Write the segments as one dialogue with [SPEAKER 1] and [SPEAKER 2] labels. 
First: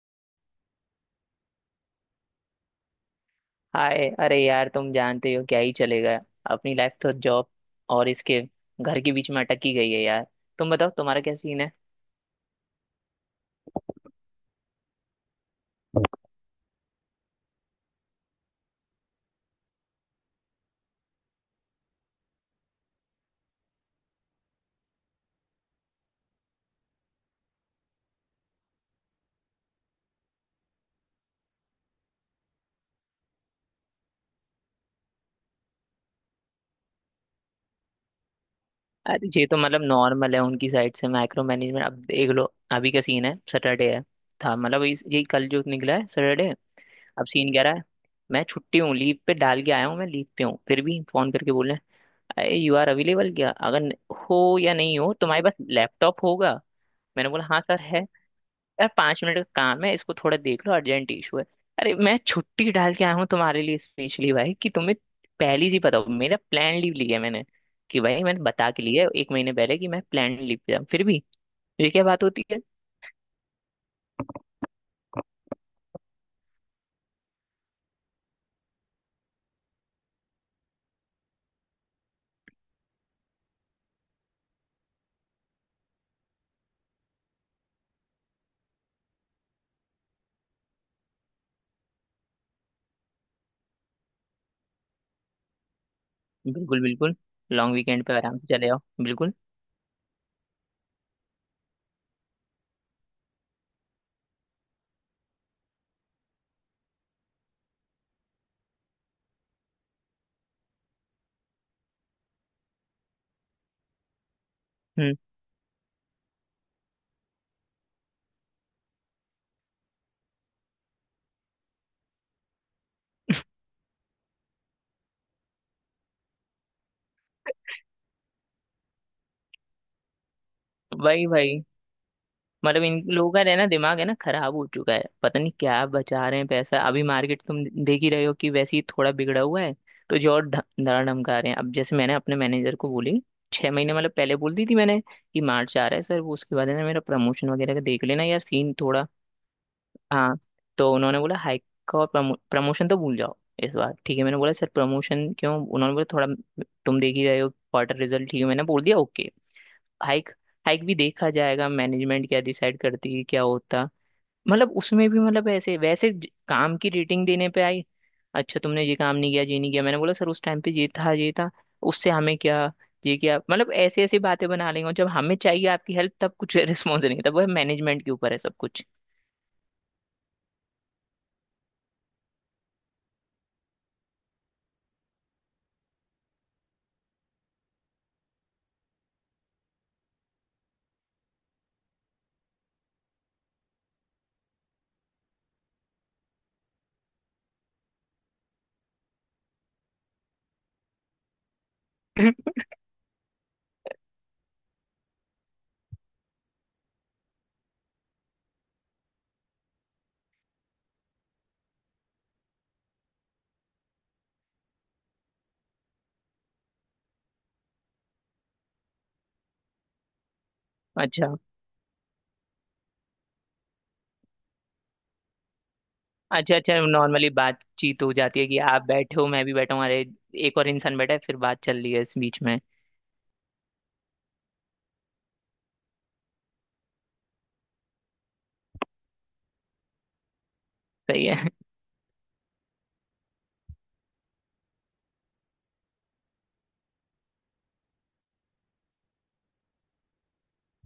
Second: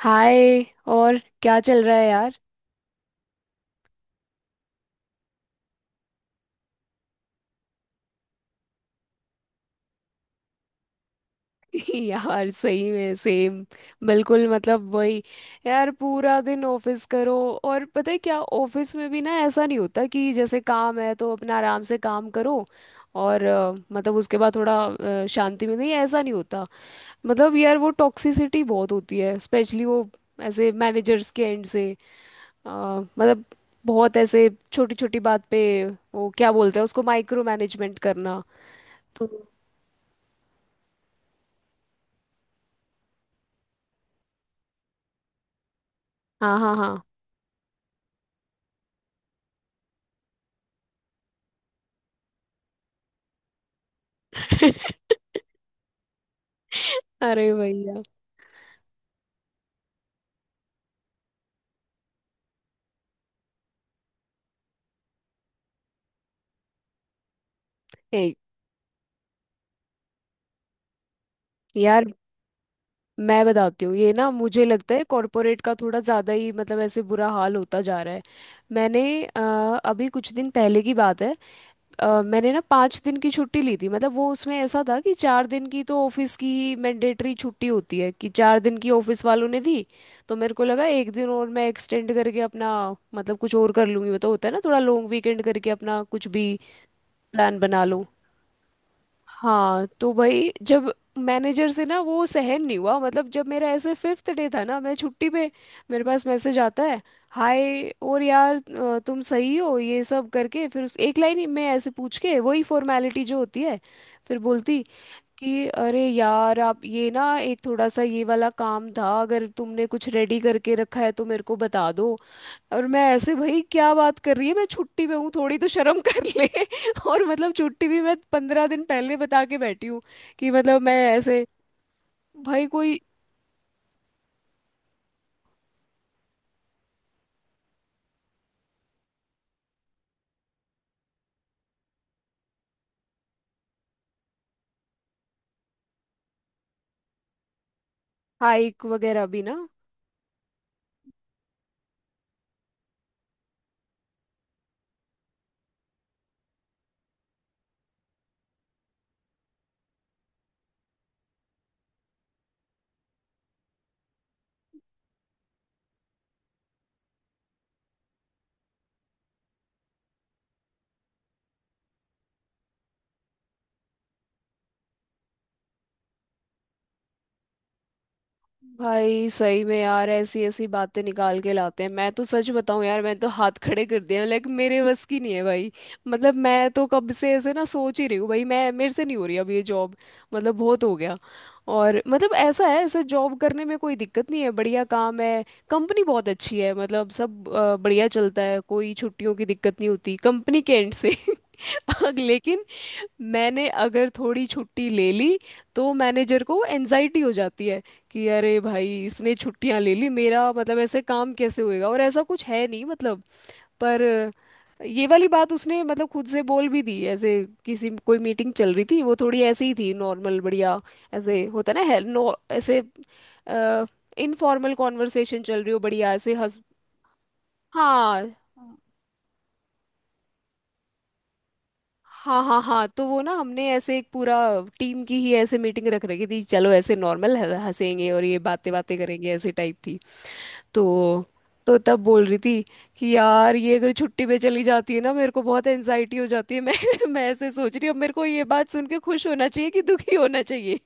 [SPEAKER 1] हाय। और क्या चल रहा है यार?
[SPEAKER 2] हाय। अरे यार, तुम जानते हो क्या ही चलेगा। अपनी लाइफ तो जॉब और इसके घर के बीच में अटकी गई है यार। तुम बताओ तुम्हारा क्या सीन है।
[SPEAKER 1] यार, सही में सेम। बिल्कुल, मतलब वही। यार, पूरा दिन ऑफिस करो। और पता है क्या, ऑफिस में भी ना ऐसा नहीं होता कि जैसे काम है तो अपना आराम से काम करो। और मतलब उसके बाद थोड़ा शांति में नहीं, ऐसा नहीं होता। मतलब यार, वो टॉक्सिसिटी बहुत होती है, स्पेशली वो ऐसे मैनेजर्स के एंड से। अ, मतलब बहुत ऐसे छोटी छोटी बात पे, वो क्या बोलते हैं उसको, माइक्रो मैनेजमेंट करना। तो।
[SPEAKER 2] अरे ये तो मतलब नॉर्मल है उनकी साइड से माइक्रो मैनेजमेंट, अब देख लो। अभी का सीन है, सैटरडे है, था मतलब यही कल जो निकला है सैटरडे।
[SPEAKER 1] हाँ हाँ हाँ।
[SPEAKER 2] अब सीन कह रहा है मैं छुट्टी हूँ, लीव पे डाल के आया हूँ, मैं लीव पे हूँ फिर भी फोन करके बोल रहे हैं अरे यू आर अवेलेबल क्या। अगर हो या नहीं हो तुम्हारे पास लैपटॉप होगा। मैंने बोला
[SPEAKER 1] अरे
[SPEAKER 2] हाँ सर
[SPEAKER 1] भैया।
[SPEAKER 2] है। यार 5 मिनट का काम है, इसको थोड़ा देख लो, अर्जेंट इशू है। अरे मैं छुट्टी डाल के आया हूँ तुम्हारे लिए स्पेशली भाई, कि तुम्हें पहले से पता हो मेरा प्लान, लीव लिया है मैंने कि
[SPEAKER 1] ए,
[SPEAKER 2] भाई मैंने बता के लिया है एक महीने पहले कि मैं प्लान लीव पे जाऊँ, फिर भी ये क्या
[SPEAKER 1] यार।
[SPEAKER 2] बात होती है।
[SPEAKER 1] मैं बताती हूँ, ये ना मुझे लगता है कॉरपोरेट का थोड़ा ज़्यादा ही, मतलब ऐसे बुरा हाल होता जा रहा है। मैंने अभी कुछ दिन पहले की बात है। मैंने ना 5 दिन की छुट्टी ली थी, मतलब वो उसमें ऐसा था कि 4 दिन की तो ऑफिस की मैंडेटरी छुट्टी होती है, कि 4 दिन की ऑफिस वालों ने दी। तो मेरे को लगा एक दिन और मैं एक्सटेंड करके अपना, मतलब कुछ और कर लूँगी, वो तो होता है ना थोड़ा लॉन्ग वीकेंड करके अपना कुछ भी
[SPEAKER 2] बिल्कुल बिल्कुल।
[SPEAKER 1] प्लान
[SPEAKER 2] लॉन्ग
[SPEAKER 1] बना लूँ।
[SPEAKER 2] वीकेंड पे आराम से चले आओ, बिल्कुल।
[SPEAKER 1] हाँ। तो भाई, जब मैनेजर से ना वो सहन नहीं हुआ, मतलब जब मेरा ऐसे फिफ्थ डे था ना मैं छुट्टी पे, मेरे पास मैसेज आता है। हाय, और यार तुम सही हो ये सब करके, फिर उस एक लाइन में ऐसे पूछ के वही फॉर्मेलिटी जो होती है। फिर बोलती
[SPEAKER 2] हम्म।
[SPEAKER 1] कि अरे यार, आप ये ना एक थोड़ा सा ये वाला काम था, अगर तुमने कुछ रेडी करके रखा है तो मेरे को बता दो। और मैं ऐसे, भाई क्या बात कर रही है, मैं छुट्टी पे हूँ, थोड़ी तो शर्म कर ले। और मतलब छुट्टी भी मैं 15 दिन पहले बता के बैठी हूँ, कि मतलब मैं
[SPEAKER 2] वही
[SPEAKER 1] ऐसे,
[SPEAKER 2] भाई,
[SPEAKER 1] भाई
[SPEAKER 2] मतलब
[SPEAKER 1] कोई
[SPEAKER 2] इन लोगों का रहना, दिमाग है ना खराब हो चुका है। पता नहीं क्या बचा रहे हैं पैसा, अभी मार्केट तुम देख ही रहे हो कि वैसे ही थोड़ा बिगड़ा हुआ है। तो जो और धड़ा धमका रहे हैं। अब जैसे मैंने अपने मैनेजर को बोली, 6 महीने मतलब पहले बोल दी थी मैंने कि मार्च आ रहा है सर, वो उसके बाद है ना मेरा प्रमोशन वगैरह का देख लेना यार, सीन
[SPEAKER 1] हाइक
[SPEAKER 2] थोड़ा।
[SPEAKER 1] वगैरह भी ना।
[SPEAKER 2] हाँ। तो उन्होंने बोला हाइक का और प्रमोशन तो भूल जाओ इस बार। ठीक है, मैंने बोला सर प्रमोशन क्यों। उन्होंने बोला थोड़ा तुम देख ही रहे हो क्वार्टर रिजल्ट। ठीक है, मैंने बोल दिया ओके। हाइक, हाइक भी देखा जाएगा, मैनेजमेंट क्या डिसाइड करती है क्या होता। मतलब उसमें भी मतलब ऐसे वैसे काम की रेटिंग देने पे आई। अच्छा, तुमने ये काम नहीं किया, ये नहीं किया। मैंने बोला सर उस टाइम पे ये था ये था, उससे हमें क्या। ये क्या, मतलब ऐसी ऐसी बातें बना लेंगे, और जब हमें चाहिए आपकी हेल्प तब कुछ रिस्पॉन्स नहीं। तब वो मैनेजमेंट के ऊपर है सब कुछ।
[SPEAKER 1] भाई सही में यार, ऐसी ऐसी बातें निकाल के लाते हैं। मैं तो सच बताऊं यार, मैं तो हाथ खड़े कर दिए हैं, लेकिन मेरे बस की नहीं है भाई। मतलब मैं तो कब से ऐसे ना सोच ही रही हूँ भाई, मैं मेरे से नहीं हो रही अब ये जॉब, मतलब बहुत हो गया। और मतलब ऐसा है, ऐसा जॉब करने में कोई दिक्कत नहीं है, बढ़िया काम है। कंपनी बहुत अच्छी है, मतलब सब बढ़िया चलता है, कोई छुट्टियों की दिक्कत नहीं होती कंपनी के एंड से, लेकिन मैंने अगर थोड़ी छुट्टी ले ली तो मैनेजर को एनजाइटी हो जाती है कि अरे भाई इसने छुट्टियां ले ली, मेरा मतलब ऐसे काम कैसे होएगा, और ऐसा कुछ है नहीं, मतलब। पर ये वाली बात उसने मतलब खुद से बोल भी दी ऐसे, किसी कोई मीटिंग चल रही थी, वो थोड़ी ऐसे ही थी नॉर्मल बढ़िया।
[SPEAKER 2] अच्छा
[SPEAKER 1] ऐसे होता ना है, नो ऐसे इनफॉर्मल कॉन्वर्सेशन चल रही हो बढ़िया, ऐसे
[SPEAKER 2] अच्छा।
[SPEAKER 1] हंस।
[SPEAKER 2] अच्छा, नॉर्मली बातचीत हो
[SPEAKER 1] हाँ
[SPEAKER 2] जाती है कि आप बैठे हो, मैं भी बैठा हूँ, अरे एक और इंसान बैठा है, फिर बात चल रही है इस
[SPEAKER 1] हाँ
[SPEAKER 2] बीच में।
[SPEAKER 1] हाँ। हाँ, तो वो ना हमने ऐसे एक पूरा टीम की ही ऐसे मीटिंग रख रखी थी, चलो ऐसे नॉर्मल हंसेंगे और ये बातें बातें करेंगे, ऐसे टाइप थी। तो
[SPEAKER 2] सही है।
[SPEAKER 1] तो तब बोल रही थी कि यार ये अगर छुट्टी पे चली जाती है ना, मेरे को बहुत एनजाइटी हो जाती है। मैं मैं ऐसे सोच रही हूँ, अब मेरे को ये बात सुन के खुश होना चाहिए कि दुखी होना चाहिए।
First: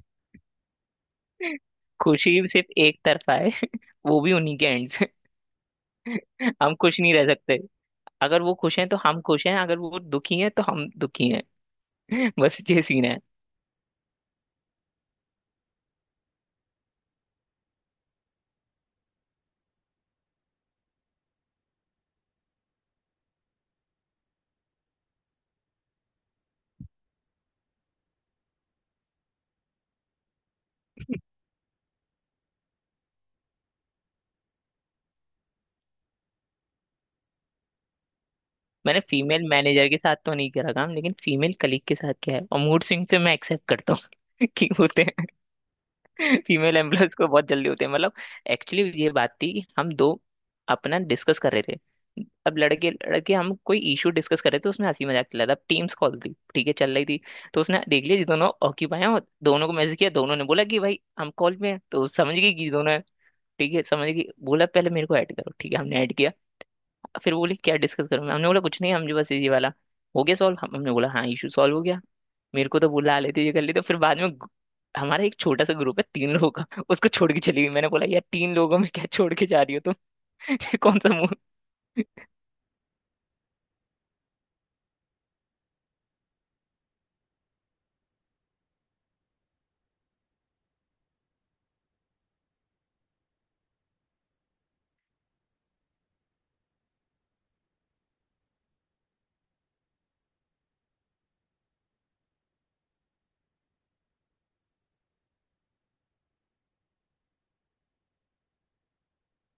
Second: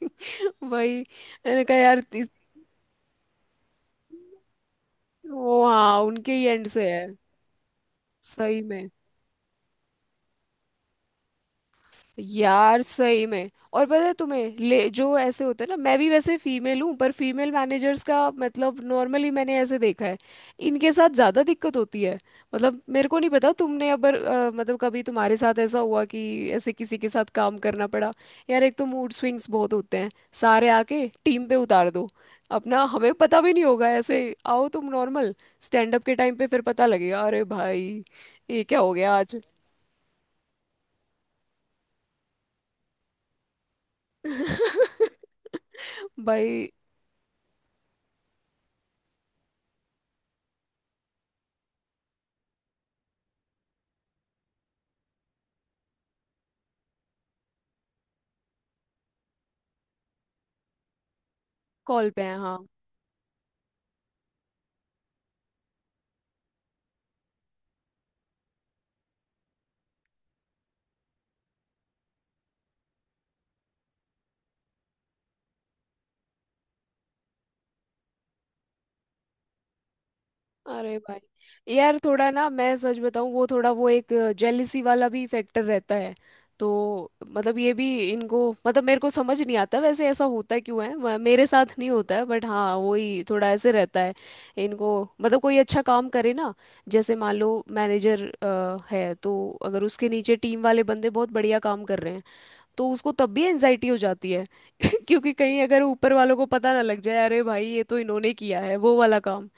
[SPEAKER 1] वही मैंने कहा यार,
[SPEAKER 2] खुशी सिर्फ एक तरफा है, वो भी उन्हीं के एंड।
[SPEAKER 1] वो हाँ उनके ही एंड
[SPEAKER 2] हम
[SPEAKER 1] से
[SPEAKER 2] खुश
[SPEAKER 1] है।
[SPEAKER 2] नहीं रह सकते, अगर वो
[SPEAKER 1] सही
[SPEAKER 2] खुश हैं
[SPEAKER 1] में।
[SPEAKER 2] तो हम खुश हैं, अगर वो दुखी हैं तो हम दुखी हैं। बस ये
[SPEAKER 1] यार
[SPEAKER 2] सीन है।
[SPEAKER 1] सही में, और पता है तुम्हें, ले जो ऐसे होते हैं ना, मैं भी वैसे फीमेल हूँ, पर फीमेल मैनेजर्स का मतलब नॉर्मली मैंने ऐसे देखा है, इनके साथ ज़्यादा दिक्कत होती है। मतलब मेरे को नहीं पता तुमने अगर मतलब कभी तुम्हारे साथ ऐसा हुआ कि ऐसे किसी के साथ काम करना पड़ा। यार एक तो मूड स्विंग्स बहुत होते हैं, सारे आके टीम पे उतार दो अपना, हमें पता भी नहीं होगा। ऐसे आओ तुम नॉर्मल, स्टैंड अप के टाइम पे फिर पता लगेगा, अरे भाई ये क्या हो
[SPEAKER 2] मैंने
[SPEAKER 1] गया आज।
[SPEAKER 2] फीमेल मैनेजर के साथ तो नहीं करा काम, लेकिन फीमेल कलीग के साथ किया है, और मूड स्विंग पे मैं एक्सेप्ट करता हूँ कि होते हैं।
[SPEAKER 1] भाई
[SPEAKER 2] फीमेल एम्बुलेंस को बहुत जल्दी होते हैं मतलब। एक्चुअली ये बात थी कि हम दो अपना डिस्कस कर रहे थे। अब लड़के लड़के हम कोई इशू डिस्कस कर रहे थे, उसमें हंसी मजाक चल रहा था। अब टीम्स कॉल थी, ठीक है, चल रही थी। तो उसने देख लिया जी, दोनों ऑक्यूपाई हैं, और दोनों को मैसेज किया। दोनों ने बोला कि भाई हम कॉल पे हैं, तो
[SPEAKER 1] कॉल पे है,
[SPEAKER 2] समझ गई
[SPEAKER 1] हाँ।
[SPEAKER 2] कि दोनों हैं। ठीक है, समझ गई, बोला पहले मेरे को ऐड करो। ठीक है, हमने ऐड किया। फिर बोले क्या डिस्कस करूँ, हमने बोला कुछ नहीं हम जो बस ये वाला हो गया सॉल्व, हम हमने बोला हाँ इशू सॉल्व हो गया। मेरे को तो बुला लेती, ये कर लेती। तो फिर बाद में हमारा एक छोटा सा ग्रुप है 3 लोगों का, उसको छोड़ के चली गई। मैंने बोला यार 3 लोगों में क्या छोड़ के जा रही हो तुम। ये
[SPEAKER 1] अरे
[SPEAKER 2] कौन सा मुंह।
[SPEAKER 1] भाई यार, थोड़ा ना मैं सच बताऊं, वो थोड़ा वो एक जेलिसी वाला भी फैक्टर रहता है। तो मतलब ये भी इनको, मतलब मेरे को समझ नहीं आता वैसे ऐसा होता क्यों है, मेरे साथ नहीं होता है, बट हाँ वही थोड़ा ऐसे रहता है इनको। मतलब कोई अच्छा काम करे ना, जैसे मान लो मैनेजर है तो, अगर उसके नीचे टीम वाले बंदे बहुत बढ़िया काम कर रहे हैं, तो उसको तब भी एनजाइटी हो जाती है। क्योंकि कहीं अगर ऊपर वालों को पता ना लग जाए, अरे भाई ये तो इन्होंने किया है वो वाला काम,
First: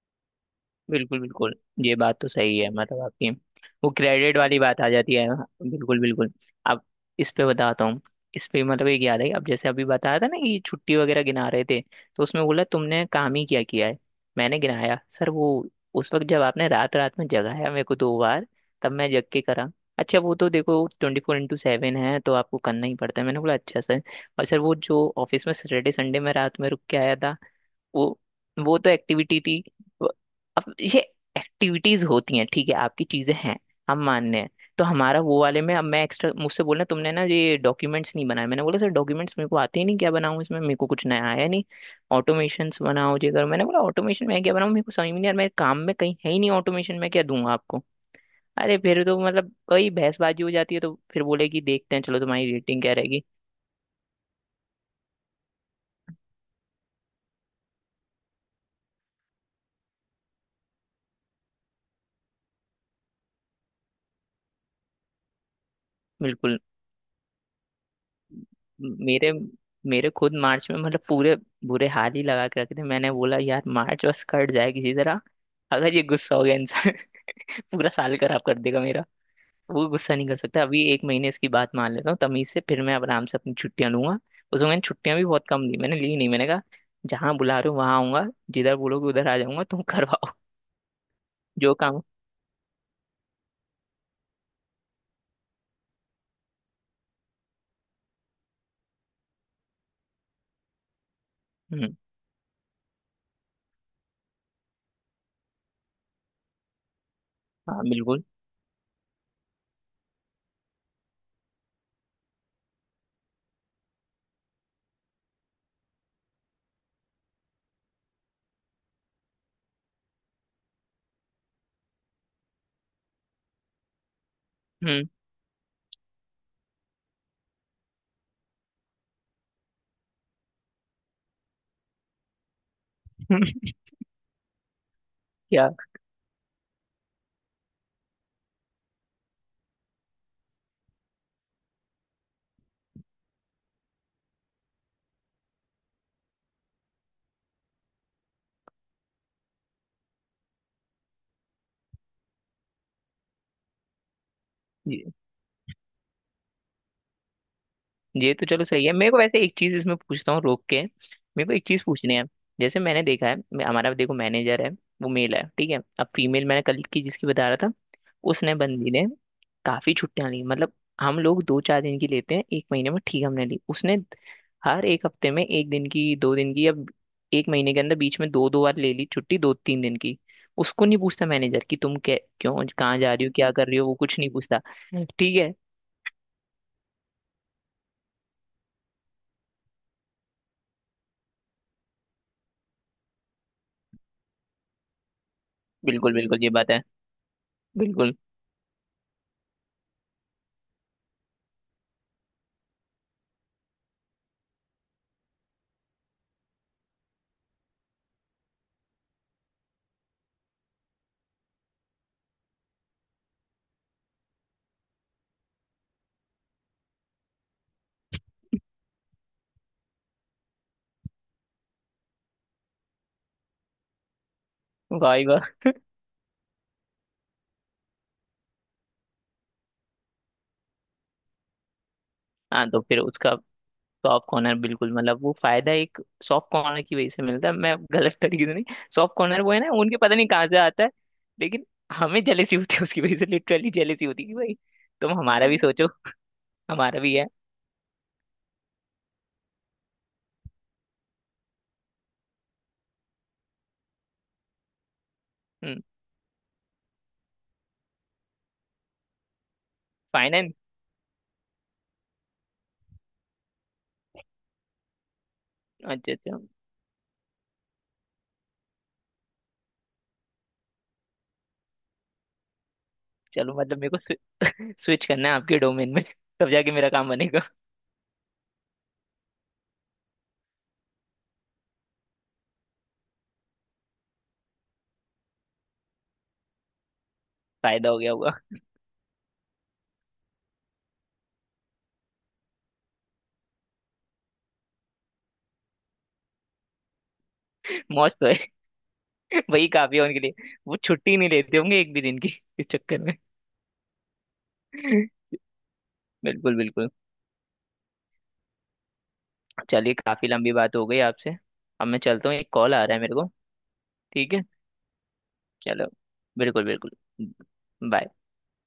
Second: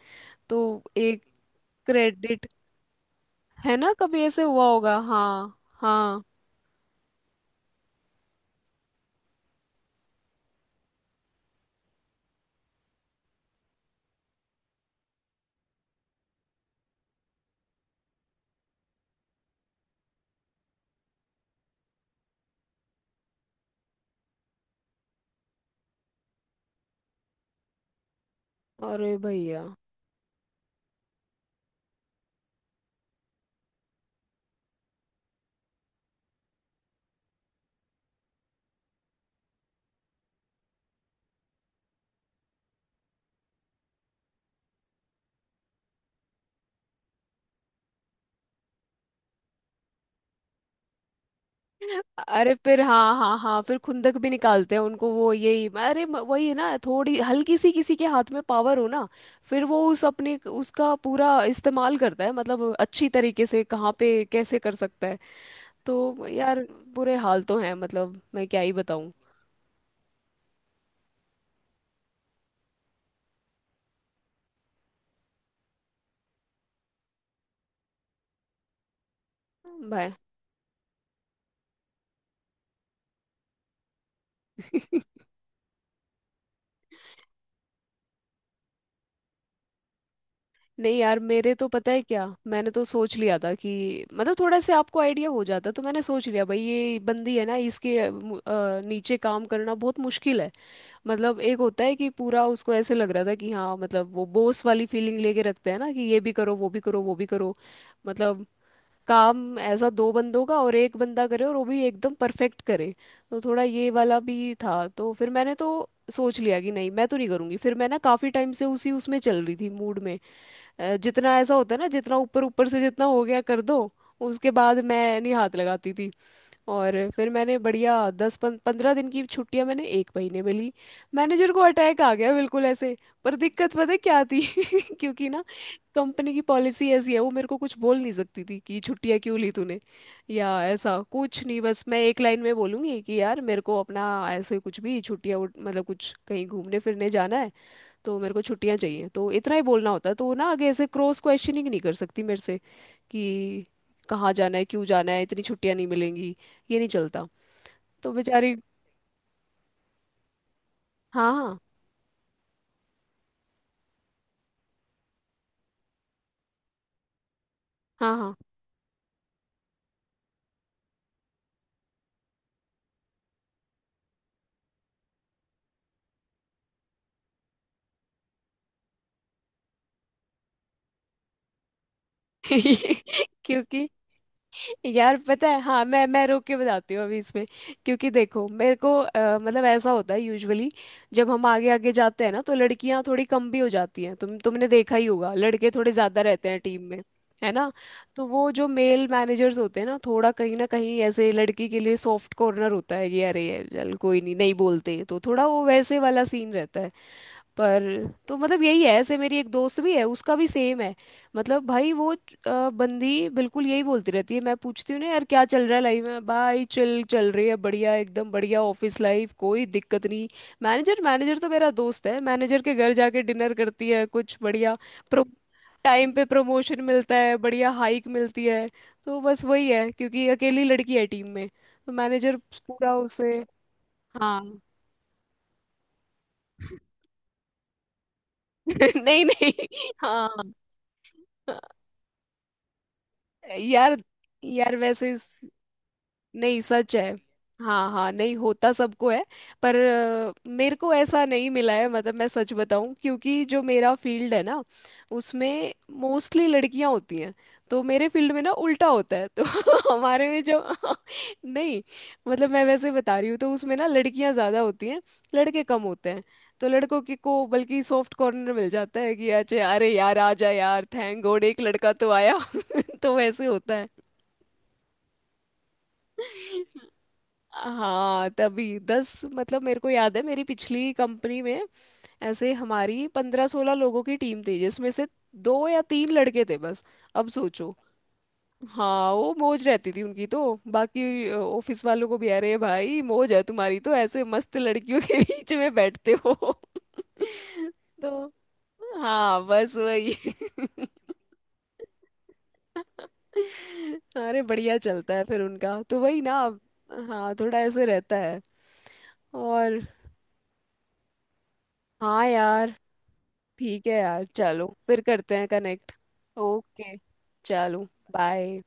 [SPEAKER 1] तो
[SPEAKER 2] बिल्कुल
[SPEAKER 1] एक
[SPEAKER 2] बिल्कुल। ये बात तो
[SPEAKER 1] क्रेडिट
[SPEAKER 2] सही है, मतलब आपकी
[SPEAKER 1] है
[SPEAKER 2] वो
[SPEAKER 1] ना, कभी
[SPEAKER 2] क्रेडिट
[SPEAKER 1] ऐसे
[SPEAKER 2] वाली
[SPEAKER 1] हुआ
[SPEAKER 2] बात आ
[SPEAKER 1] होगा।
[SPEAKER 2] जाती है, हाँ,
[SPEAKER 1] हाँ
[SPEAKER 2] बिल्कुल
[SPEAKER 1] हाँ।
[SPEAKER 2] बिल्कुल। अब इस पे बताता हूँ। इस पे मतलब, एक याद है। अब जैसे अभी बताया था ना कि छुट्टी वगैरह गिना रहे थे, तो उसमें बोला तुमने काम ही क्या किया है। मैंने गिनाया सर वो उस वक्त जब आपने रात रात में जगाया मेरे को 2 बार, तब मैं जग के करा। अच्छा, वो तो देखो 24x7 है, तो आपको करना ही पड़ता है। मैंने बोला अच्छा सर। और सर वो जो ऑफिस में सैटरडे संडे में रात में रुक के आया था वो वो तो
[SPEAKER 1] अरे
[SPEAKER 2] एक्टिविटी थी।
[SPEAKER 1] भैया।
[SPEAKER 2] व- अब ये एक्टिविटीज होती हैं, ठीक है, आपकी चीजें हैं, हम मानने हैं। तो हमारा वो वाले में अब मैं एक्स्ट्रा, मुझसे बोलना तुमने ना ये डॉक्यूमेंट्स नहीं बनाए। मैंने बोला सर डॉक्यूमेंट्स मेरे को आते ही नहीं, क्या बनाऊं, इसमें मेरे को कुछ नया आया नहीं। ऑटोमेशंस बनाओ, ये करो। मैंने बोला ऑटोमेशन मैं क्या बनाऊं, मेरे को समझ में नहीं यार, मेरे काम में कहीं है ही नहीं ऑटोमेशन, मैं क्या दूंगा आपको। अरे फिर तो मतलब वही बहसबाजी हो जाती है। तो फिर बोले कि देखते हैं चलो तुम्हारी
[SPEAKER 1] अरे फिर
[SPEAKER 2] रेटिंग क्या
[SPEAKER 1] हाँ
[SPEAKER 2] रहेगी।
[SPEAKER 1] हाँ हाँ, फिर खुंदक भी निकालते हैं उनको वो, यही अरे वही है ना, थोड़ी हल्की सी किसी के हाथ में पावर हो ना, फिर वो उस अपने उसका पूरा इस्तेमाल करता है, मतलब अच्छी तरीके से कहाँ पे कैसे कर सकता है। तो
[SPEAKER 2] बिल्कुल।
[SPEAKER 1] यार, बुरे हाल तो हैं, मतलब मैं क्या ही बताऊं
[SPEAKER 2] मेरे मेरे खुद मार्च में मतलब पूरे बुरे हाल ही लगा के रखे थे। मैंने बोला यार मार्च बस कट जाए किसी तरह। अगर ये गुस्सा हो गया इंसान, पूरा साल खराब कर देगा मेरा। वो
[SPEAKER 1] भाई।
[SPEAKER 2] गुस्सा नहीं कर सकता, अभी एक महीने इसकी बात मान लेता हूँ तमीज से, फिर मैं अब आराम से अपनी छुट्टियां लूंगा। उसमें मैंने छुट्टियां भी बहुत कम ली, मैंने ली नहीं। मैंने कहा जहाँ बुला रहे हो वहां आऊंगा, जिधर बोलोगे उधर आ जाऊंगा, तुम करवाओ।
[SPEAKER 1] नहीं यार मेरे तो,
[SPEAKER 2] जो
[SPEAKER 1] पता
[SPEAKER 2] काम।
[SPEAKER 1] है क्या, मैंने तो सोच लिया था कि मतलब थोड़ा से आपको आइडिया हो जाता, तो मैंने सोच लिया भाई ये बंदी है ना इसके नीचे काम करना बहुत मुश्किल है। मतलब एक होता
[SPEAKER 2] हम्म।
[SPEAKER 1] है कि पूरा उसको ऐसे लग रहा था कि हाँ मतलब वो बॉस वाली फीलिंग लेके रखते हैं ना कि ये भी करो वो भी करो वो भी करो।
[SPEAKER 2] हाँ बिल्कुल।
[SPEAKER 1] मतलब काम ऐसा दो बंदों का, और एक बंदा करे, और वो भी एकदम परफेक्ट करे। तो थोड़ा ये वाला भी था, तो फिर मैंने तो सोच लिया कि नहीं, मैं तो नहीं करूँगी। फिर मैं ना काफ़ी टाइम से उसी उसमें चल रही थी मूड में। जितना ऐसा होता है ना, जितना ऊपर ऊपर से जितना हो गया कर दो, उसके बाद
[SPEAKER 2] हम्म।
[SPEAKER 1] मैं नहीं हाथ लगाती थी। और फिर मैंने बढ़िया 15 दिन की छुट्टियां मैंने एक महीने में ली, मैनेजर को अटैक आ गया, बिल्कुल ऐसे। पर दिक्कत पता है क्या थी? क्योंकि ना
[SPEAKER 2] क्या।
[SPEAKER 1] कंपनी की पॉलिसी ऐसी है, वो मेरे को कुछ बोल नहीं सकती थी कि छुट्टियां क्यों ली तूने, या ऐसा कुछ नहीं, बस मैं एक लाइन में बोलूंगी कि यार मेरे को अपना, ऐसे कुछ भी छुट्टियां मतलब कुछ कहीं घूमने फिरने जाना है, तो मेरे को छुट्टियां चाहिए, तो इतना ही बोलना होता है, तो वो ना आगे ऐसे क्रॉस क्वेश्चनिंग नहीं कर सकती मेरे से कि कहाँ जाना है क्यों जाना है, इतनी छुट्टियां नहीं मिलेंगी, ये नहीं चलता, तो
[SPEAKER 2] ये तो
[SPEAKER 1] बेचारी।
[SPEAKER 2] चलो सही है। मेरे को वैसे एक चीज इसमें पूछता हूँ, रोक के।
[SPEAKER 1] हाँ
[SPEAKER 2] मेरे को
[SPEAKER 1] हाँ।
[SPEAKER 2] एक चीज पूछनी है। जैसे मैंने देखा है, हमारा देखो मैनेजर है, वो मेल है, ठीक है। अब फीमेल मैंने कल की जिसकी बता रहा था,
[SPEAKER 1] हाँ हाँ।
[SPEAKER 2] उसने बंदी ने काफी छुट्टियां ली मतलब। हम लोग दो चार दिन की लेते हैं एक महीने में, ठीक, हमने ली। उसने हर एक हफ्ते में एक दिन की, दो दिन की, या एक महीने के अंदर बीच में दो दो बार ले ली छुट्टी, दो तीन दिन की। उसको नहीं पूछता मैनेजर कि तुम क्या, क्यों, कहाँ जा रही हो, क्या कर रही हो,
[SPEAKER 1] क्योंकि
[SPEAKER 2] वो कुछ नहीं पूछता।
[SPEAKER 1] यार
[SPEAKER 2] ठीक
[SPEAKER 1] पता
[SPEAKER 2] है।
[SPEAKER 1] है, हाँ मैं रोक के बताती हूँ अभी इसमें। क्योंकि देखो मेरे को मतलब ऐसा होता है यूजुअली, जब हम आगे आगे जाते हैं ना तो लड़कियां थोड़ी कम भी हो जाती हैं, तुमने देखा ही होगा, लड़के थोड़े
[SPEAKER 2] बिल्कुल
[SPEAKER 1] ज्यादा
[SPEAKER 2] बिल्कुल,
[SPEAKER 1] रहते
[SPEAKER 2] ये
[SPEAKER 1] हैं
[SPEAKER 2] बात है।
[SPEAKER 1] टीम में, है ना।
[SPEAKER 2] बिल्कुल।
[SPEAKER 1] तो वो जो मेल मैनेजर्स होते हैं ना, थोड़ा कहीं ना कहीं ऐसे लड़की के लिए सॉफ्ट कॉर्नर होता है, कि अरे ये चल, कोई नहीं, नहीं बोलते, तो थोड़ा वो वैसे वाला सीन रहता है। पर तो मतलब यही है, ऐसे मेरी एक दोस्त भी है, उसका भी सेम है। मतलब भाई वो बंदी बिल्कुल यही बोलती रहती है, मैं पूछती हूँ ना यार क्या चल रहा है लाइफ में, भाई चल चल रही है बढ़िया एकदम बढ़िया, ऑफिस लाइफ कोई दिक्कत नहीं, मैनेजर मैनेजर तो मेरा दोस्त है, मैनेजर के घर जाके डिनर करती है, कुछ बढ़िया प्रो
[SPEAKER 2] भाई वाह।
[SPEAKER 1] टाइम पे प्रमोशन मिलता है, बढ़िया हाइक मिलती है। तो बस वही है, क्योंकि अकेली लड़की है टीम में तो मैनेजर
[SPEAKER 2] हाँ तो
[SPEAKER 1] पूरा
[SPEAKER 2] फिर
[SPEAKER 1] उसे।
[SPEAKER 2] उसका सॉफ्ट कॉर्नर,
[SPEAKER 1] हाँ।
[SPEAKER 2] बिल्कुल, मतलब वो फायदा एक सॉफ्ट कॉर्नर की वजह से मिलता है, मैं गलत तरीके से नहीं। सॉफ्ट
[SPEAKER 1] नहीं
[SPEAKER 2] कॉर्नर वो है
[SPEAKER 1] नहीं।
[SPEAKER 2] ना, उनके पता नहीं कहाँ
[SPEAKER 1] हाँ।
[SPEAKER 2] से आता है, लेकिन हमें जेलेसी होती है, उसकी वजह से लिटरली
[SPEAKER 1] यार
[SPEAKER 2] जेलेसी होती है कि भाई
[SPEAKER 1] यार वैसे
[SPEAKER 2] तुम हमारा भी सोचो।
[SPEAKER 1] नहीं, सच
[SPEAKER 2] हमारा
[SPEAKER 1] है।
[SPEAKER 2] भी है।
[SPEAKER 1] हाँ हाँ, नहीं, होता सबको है। पर मेरे को ऐसा नहीं मिला है, मतलब मैं सच बताऊं, क्योंकि जो मेरा फील्ड है ना, उसमें
[SPEAKER 2] हम्म।
[SPEAKER 1] मोस्टली लड़कियां होती हैं। तो मेरे फील्ड में ना उल्टा होता है तो, हमारे में
[SPEAKER 2] फाइनेंस।
[SPEAKER 1] जो, नहीं मतलब मैं वैसे बता रही हूँ, तो उसमें ना लड़कियां ज़्यादा होती हैं, लड़के कम होते
[SPEAKER 2] अच्छा
[SPEAKER 1] हैं।
[SPEAKER 2] अच्छा।
[SPEAKER 1] तो लड़कों की को बल्कि सॉफ्ट कॉर्नर मिल जाता है कि अच्छा अरे यार आ जा यार, थैंक गॉड एक लड़का तो आया। तो वैसे
[SPEAKER 2] चलो
[SPEAKER 1] होता
[SPEAKER 2] मतलब
[SPEAKER 1] है।
[SPEAKER 2] मेरे को स्विच करना है आपके डोमेन में, तब जाके मेरा काम बनेगा।
[SPEAKER 1] हाँ, तभी दस मतलब मेरे को याद है मेरी पिछली कंपनी में, ऐसे हमारी 15-16 लोगों की टीम थी, जिसमें से दो या तीन लड़के थे बस। अब सोचो।
[SPEAKER 2] फायदा हो गया होगा।
[SPEAKER 1] हाँ वो मौज रहती थी उनकी तो, बाकी ऑफिस वालों को भी, अरे भाई मौज है तुम्हारी तो, ऐसे मस्त लड़कियों के बीच में बैठते हो।
[SPEAKER 2] मौज तो
[SPEAKER 1] तो
[SPEAKER 2] है।
[SPEAKER 1] हाँ
[SPEAKER 2] वही
[SPEAKER 1] बस
[SPEAKER 2] काफी है
[SPEAKER 1] वही।
[SPEAKER 2] उनके लिए। वो छुट्टी नहीं लेते होंगे एक भी दिन की इस चक्कर में।
[SPEAKER 1] अरे बढ़िया चलता है फिर उनका तो, वही ना।
[SPEAKER 2] बिल्कुल बिल्कुल।
[SPEAKER 1] हाँ थोड़ा ऐसे रहता है। और
[SPEAKER 2] चलिए काफी लंबी बात हो गई आपसे, अब मैं
[SPEAKER 1] हाँ
[SPEAKER 2] चलता हूँ, एक
[SPEAKER 1] यार,
[SPEAKER 2] कॉल आ रहा है मेरे को।
[SPEAKER 1] ठीक है यार,
[SPEAKER 2] ठीक है।
[SPEAKER 1] चलो फिर करते हैं
[SPEAKER 2] चलो।
[SPEAKER 1] कनेक्ट।
[SPEAKER 2] बिल्कुल बिल्कुल।
[SPEAKER 1] ओके। चलो।
[SPEAKER 2] बाय।
[SPEAKER 1] बाय।